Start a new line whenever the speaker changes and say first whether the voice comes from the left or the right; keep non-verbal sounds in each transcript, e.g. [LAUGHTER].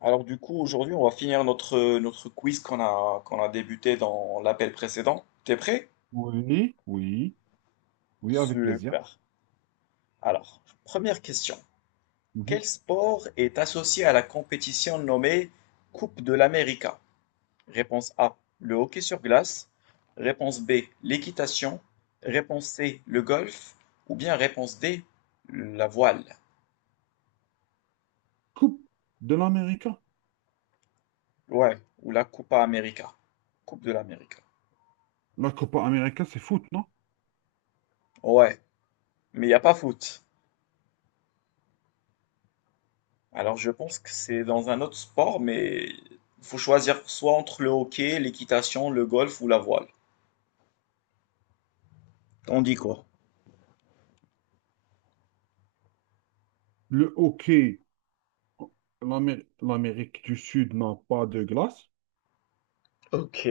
left: Alors du coup, aujourd'hui, on va finir notre quiz qu'on a débuté dans l'appel précédent. T'es prêt?
right: Oui, oui, oui, avec plaisir.
left: Super. Alors, première question.
right: Mhm.
left: Quel sport est associé à la compétition nommée Coupe de l'América? Réponse A, le hockey sur glace. Réponse B, l'équitation. Réponse C, le golf. Ou bien réponse D, la voile.
right: Coupe de l'Amérique.
left: Ouais, ou la Coupa América. Coupe de l'América.
right: La Copa América, c'est foot, non?
left: Ouais, mais il n'y a pas foot. Alors, je pense que c'est dans un autre sport, mais il faut choisir soit entre le hockey, l'équitation, le golf ou la voile. T'en dis quoi?
right: Le hockey, L'Amérique du Sud n'a pas de glace.
left: Ok,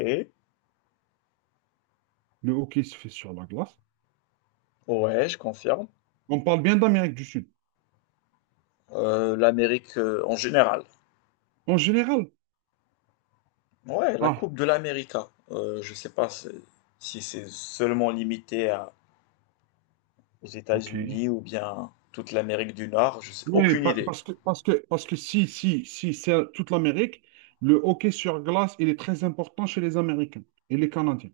right: Le hockey se fait sur la glace.
left: ouais, je confirme.
right: On parle bien d'Amérique du Sud.
left: l'Amérique en général.
right: En général.
left: Ouais, la
right: Ah,
left: Coupe de l'Amérique, hein. Je sais pas si c'est seulement aux
right: ok.
left: États-Unis ou bien toute l'Amérique du Nord, je sais
right: Oui,
left: aucune
right: pa-
left: idée.
right: parce que, parce que, parce que si, c'est à toute l'Amérique, le hockey sur glace, il est très important chez les Américains et les Canadiens.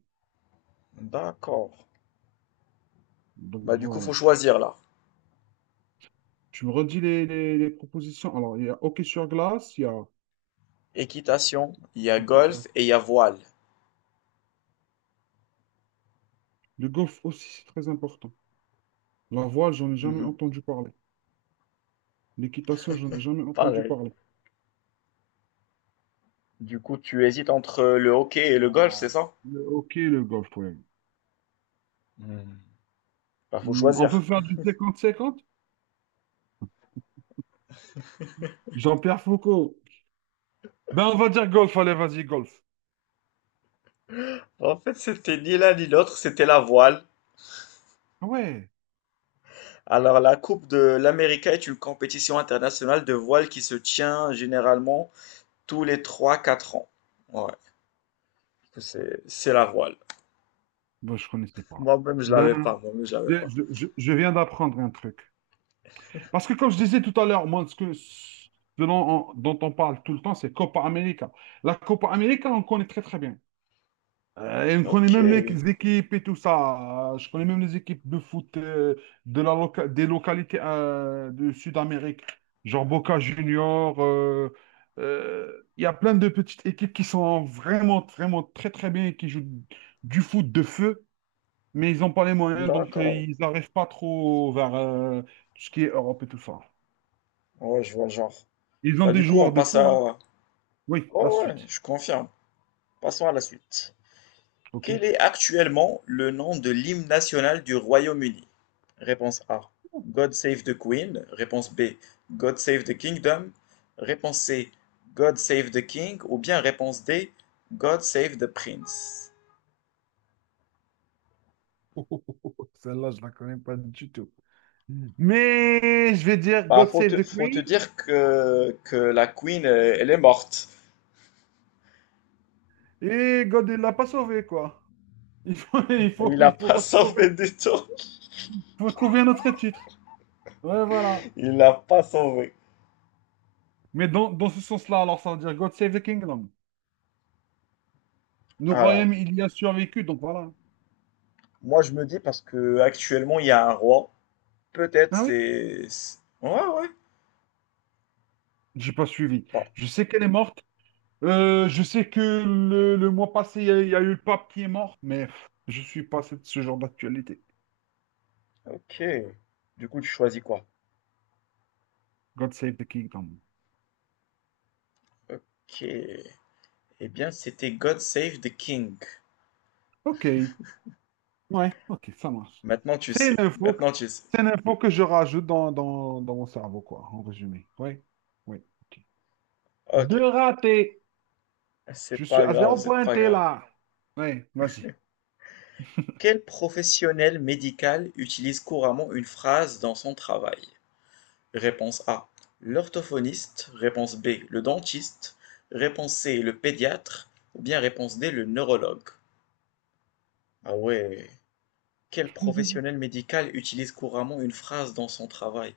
left: D'accord.
right: Donc
left: Bah du coup, faut
right: voilà.
left: choisir là.
right: Tu me redis les propositions. Alors, il y a hockey sur glace, il y a
left: Équitation, il y a
right: l'équitation.
left: golf et il y a voile.
right: Le golf aussi, c'est très important. La voile, j'en ai jamais
left: Mhm.
right: entendu parler. L'équitation, j'en ai jamais entendu
left: Pareil.
right: parler.
left: Du coup, tu hésites entre le hockey et le golf, c'est ça?
right: Le hockey, le golf, ouais.
left: Hmm. Bah, faut
right: Hmm, on peut
left: choisir.
right: faire du cinquante cinquante? Jean-Pierre Foucault. Ben, on va dire golf, allez, vas-y, golf.
left: En fait, c'était ni l'un ni l'autre, c'était la voile.
right: Ah ouais,
left: Alors, la Coupe de l'Amérique est une compétition internationale de voile qui se tient généralement tous les trois quatre ans. Ouais, c'est la voile.
right: ben, je connaissais pas.
left: Moi-même, je
right: Ben,
left: l'avais pas, moi-même, je l'avais
right: je,
left: pas.
right: je- je- je viens d'apprendre un truc. Parce que comme je disais tout à l'heure, moi, ce dont dont on parle tout le temps, c'est Copa América. La Copa América, on connaît très très bien. Et on connaît
left: Ok,
right: même les équipes et tout ça. Je connais même les équipes de foot, de la loca- des localités, de Sud-Amérique, genre Boca Junior. Il y a plein de petites équipes qui sont vraiment, vraiment très, très bien et qui jouent du foot de feu, mais ils n'ont pas les moyens, donc
left: d'accord.
right: ils n'arrivent pas trop vers tout ce qui est Europe et tout ça.
left: Ouais, je vois le genre.
right: Ils ont
left: Bah,
right: des
left: du coup, on
right: joueurs de
left: passe
right: fou,
left: à...
right: hein. Oui, la
left: Oh ouais,
right: suite.
left: je confirme. Passons à la suite. Quel
right: OK.
left: est
right: [LAUGHS]
left: actuellement le nom de l'hymne national du Royaume-Uni? Réponse A. God Save the Queen. Réponse B. God Save the Kingdom. Réponse C. God Save the King. Ou bien réponse D. God Save the Prince.
right: Celle-là, je la connais pas du tout. Mais je vais dire
left: Bah,
right: God
left: faut
right: Save
left: te,
right: the
left: faut te
right: Queen
left: dire que la Queen, elle est morte.
right: et God ne l'a pas sauvé, quoi. Il faut, [LAUGHS] il faut,
left: Il l'a
right: il faut
left: pas [LAUGHS]
right: retrouver,
left: sauvé du tout.
right: faut retrouver un autre titre. Ouais, voilà.
left: Il l'a pas sauvé.
right: Mais dans ce sens-là, alors ça veut dire God Save the Kingdom. Le royaume,
left: Alors,
right: il y a survécu, donc voilà.
left: moi je me dis parce que actuellement il y a un roi. Peut-être
right: Ah oui?
left: Ouais, ouais.
right: J'ai pas suivi.
left: Bon,
right: Je sais qu'elle est morte. Je sais que le mois passé, il y a eu le pape qui est mort, mais pff, je suis pas ce genre d'actualité.
left: Ok. Du coup, tu choisis quoi?
right: God Save the Kingdom.
left: Ok. Eh bien, c'était God Save the King.
right: Ok. Ouais, ok, ça marche.
left: Maintenant, tu
right: C'est
left: sais.
right: une info, que-
left: Maintenant, tu sais.
right: c'est une info que je rajoute dans mon cerveau, quoi, en résumé. Oui, oui, ok.
left: Ok.
right: Deux ratés. Je
left: C'est
right: suis
left: pas
right: à
left: grave,
right: zéro
left: c'est pas
right: pointé,
left: grave.
right: là. Oui, vas-y.
left: Quel professionnel médical utilise couramment une phrase dans son travail? Réponse A. L'orthophoniste. Réponse B. Le dentiste. Réponse C. Le pédiatre. Ou bien réponse D. Le neurologue. Ah ouais. Quel professionnel
right: [LAUGHS]
left: médical utilise couramment une phrase dans son travail?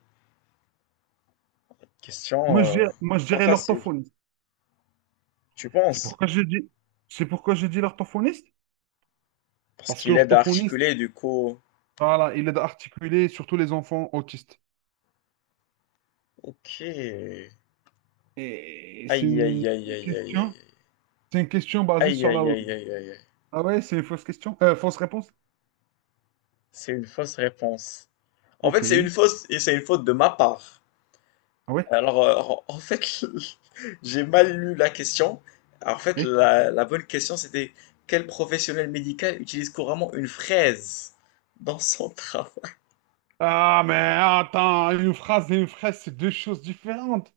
left: Question, euh,
right: Moi, je
left: pas
right: dirais
left: facile.
right: l'orthophoniste.
left: Tu
right: C'est
left: penses?
right: pourquoi je dis, c'est pourquoi je dis l'orthophoniste?
left: Parce
right: Parce que
left: qu'il aide à
right: l'orthophoniste,
left: articuler, du coup.
right: voilà, il aide à articuler surtout les enfants autistes.
left: Ok.
right: Et
left: Aïe, aïe, aïe, aïe, aïe,
right: question,
left: aïe.
right: c'est une question basée
left: Aïe,
right: sur la
left: aïe, aïe,
right: logique.
left: aïe, aïe, aïe.
right: Ah ouais, c'est une fausse question, fausse réponse.
left: C'est une fausse réponse. En
right: Ok.
left: fait, c'est une fausse et c'est une faute de ma part.
right: Ah ouais.
left: Alors, en fait, [LAUGHS] j'ai mal lu la question. En fait, la bonne question, c'était quel professionnel médical utilise couramment une fraise dans son [LAUGHS] travail?
right: Ah, mais attends, une phrase et une fraise, c'est deux choses différentes.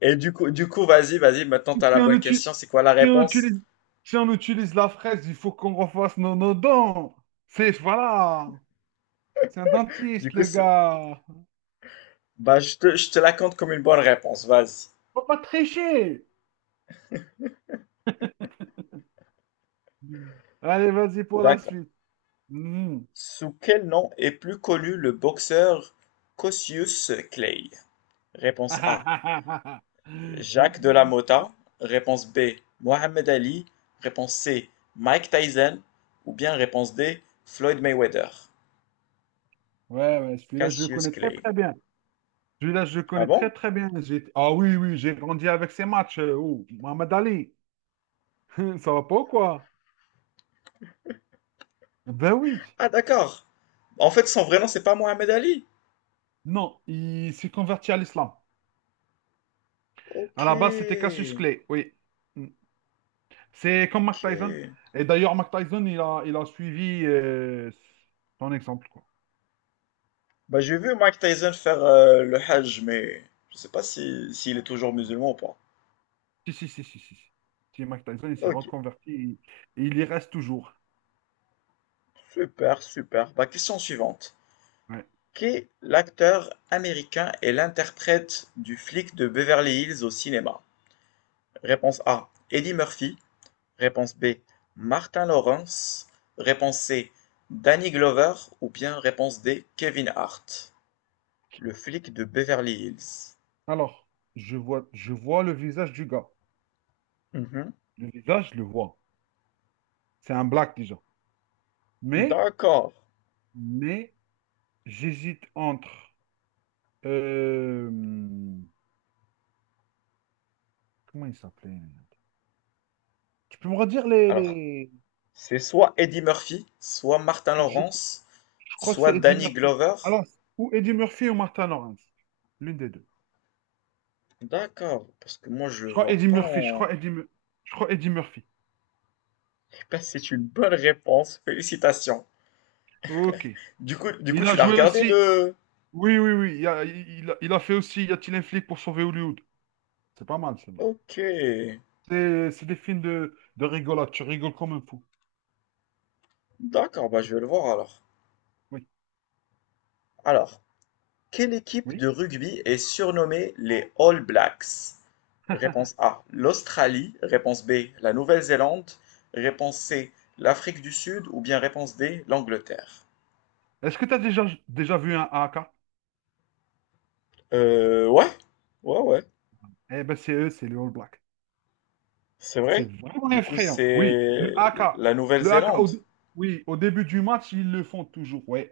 left: Et vas-y, maintenant
right: Si
left: t'as la
right: on
left: bonne
right: utilise,
left: question. C'est quoi la
right: si on
left: réponse?
right: utilise, si on utilise la fraise, il faut qu'on refasse nos dents. C'est, voilà, c'est un
left: Du
right: dentiste,
left: coup,
right: le
left: c'est-
right: gars.
left: bah, je te la compte comme une bonne réponse. Vas-y.
right: Faut pas tricher. Mmh. Allez, vas-y pour la
left: D'accord.
right: suite. Mhm.
left: Sous quel nom est plus connu le boxeur Cassius Clay? Réponse A.
right: [LAUGHS]
left: Jacques de la
right: Mhm.
left: Motta. Réponse B. Mohamed Ali. Réponse C. Mike Tyson. Ou bien réponse D. Floyd Mayweather.
right: Ouais, ouais, celui-là, je le
left: Cassius
right: connais très,
left: Clay.
right: très bien. Celui-là, je le
left: Ah
right: connais
left: bon?
right: très, très bien. Ah oui, oui, j'ai grandi avec ces matchs. Oh, Mohamed Ali, [LAUGHS] ça va pas ou quoi? Ben oui.
left: Ah d'accord. En fait, son vrai nom, c'est pas Mohamed Ali.
right: Non, il s'est converti à l'islam.
left: Ok.
right: À la base, c'était Cassius Clay, oui. Mm. C'est comme Mike
left: Ok.
right: Tyson. Et d'ailleurs, Mike Tyson, il a suivi son exemple, quoi.
left: Bah, j'ai vu Mike Tyson faire le Hajj, mais je sais pas si s'il est toujours
right: Ouais.
left: musulman ou pas.
right: Si. Si, Mike Tyson, il s'est
left: Ok.
right: reconverti et il y reste toujours.
left: Super, super. Bah, question suivante.
right: Ouais.
left: Qui est l'acteur américain et l'interprète du flic de Beverly Hills au cinéma? Réponse A, Eddie Murphy. Réponse B, Martin Lawrence. Réponse C, Danny Glover. Ou bien réponse D, Kevin Hart. Le flic de Beverly Hills.
right: Alors, je vois le visage du gars.
left: Mhm.
right: Le visage, je le vois. C'est un black déjà. Mais,
left: D'accord.
right: mais, j'hésite entre. euh, comment il s'appelait? Tu peux me redire
left: Alors,
right: les...
left: c'est soit Eddie Murphy, soit Martin
right: Je, je
left: Lawrence,
right: crois que
left: soit
right: c'est Eddie
left: Danny
right: Murphy.
left: Glover.
right: Alors, ou Eddie Murphy ou Martin Lawrence. L'une des deux.
left: D'accord, parce que moi je
right: Je
left: le
right: crois
left: vois
right: Eddie
left: pas
right: Murphy.
left: en...
right: Je crois Eddie Murphy.
left: Ben, c'est une bonne réponse, félicitations.
right: Ok. Il a
left: Tu l'as
right: joué
left: regardé
right: aussi.
left: le...
right: Oui. Il a fait aussi Y a-t-il un flic pour sauver Hollywood? C'est pas mal, celle-là.
left: Ok,
right: C'est des films de rigolade. Tu rigoles comme un fou.
left: d'accord, bah, je vais le voir alors.
right: Oui.
left: Alors, quelle équipe
right: Oui.
left: de rugby est surnommée les All Blacks? Réponse A, l'Australie. Réponse B, la Nouvelle-Zélande. Réponse C, l'Afrique du Sud. Ou bien réponse D, l'Angleterre.
right: Est-ce que tu as déjà vu un AK?
left: Ouais, ouais, ouais,
right: Eh ben, c'est eux, c'est les All Blacks.
left: c'est
right: C'est
left: vrai.
right: vraiment
left: Du coup,
right: effrayant. Oui,
left: c'est
right: le AK.
left: la
right: Le AK,
left: Nouvelle-Zélande.
right: au, dé- oui, au début du match, ils le font toujours. Oui,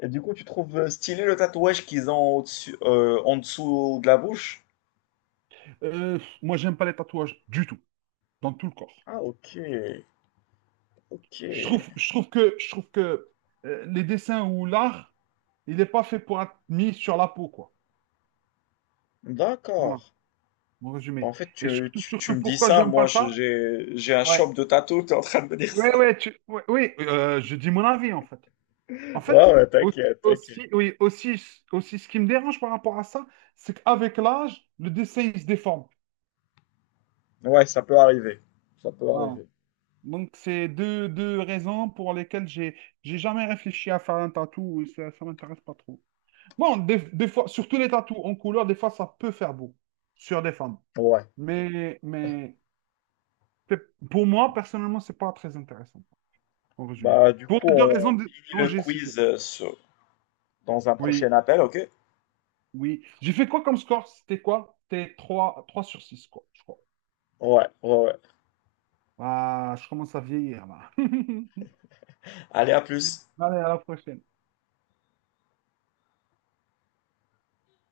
left: Et du coup, tu trouves stylé le tatouage qu'ils ont au-dessus, en dessous de la bouche?
right: Moi, j'aime pas les tatouages du tout, dans tout le corps.
left: Ah, ok, ok,
right: Je trouve que les dessins ou l'art, il n'est pas fait pour être mis sur la peau, quoi. Voilà,
left: d'accord.
right: mon
left: Bah, en
right: résumé.
left: fait,
right: Et
left: tu, tu, tu
right: surtout
left: me dis
right: pourquoi
left: ça,
right: j'aime
left: moi
right: pas ça?
left: j'ai un
right: Ouais.
left: shop de tatou, tu es en train de me dire ça.
right: Ouais, je dis mon avis, en fait. En
left: [LAUGHS] Ah
right: fait,
left: ouais,
right: aussi,
left: t'inquiète, t'inquiète.
right: aussi, oui, aussi, aussi, ce qui me dérange par rapport à ça, c'est qu'avec l'âge, le dessin, il se déforme.
left: Ouais, ça peut arriver. Ça peut
right: Voilà.
left: arriver.
right: Donc, c'est deux raisons pour lesquelles j'ai jamais réfléchi à faire un tatou. Ça m'intéresse pas trop. Bon, des fois, surtout les tatous en couleur, des fois, ça peut faire beau sur des femmes.
left: Ouais.
right: Mais, mais pour moi, personnellement, c'est pas très intéressant, en résumé.
left: Bah, du
right: Pour
left: coup,
right: les deux raisons
left: on
right: de-
left: finit
right: dont
left: le
right: j'ai cité.
left: quiz dans un
right: Oui,
left: prochain appel, ok?
right: oui. J'ai fait quoi comme score? C'était quoi? C'était 3 sur 6 quoi, je crois.
left: Ouais, ouais, ouais.
right: Ah, je commence à vieillir, là. [LAUGHS]
left: Allez, à plus.
right: Allez, à la prochaine.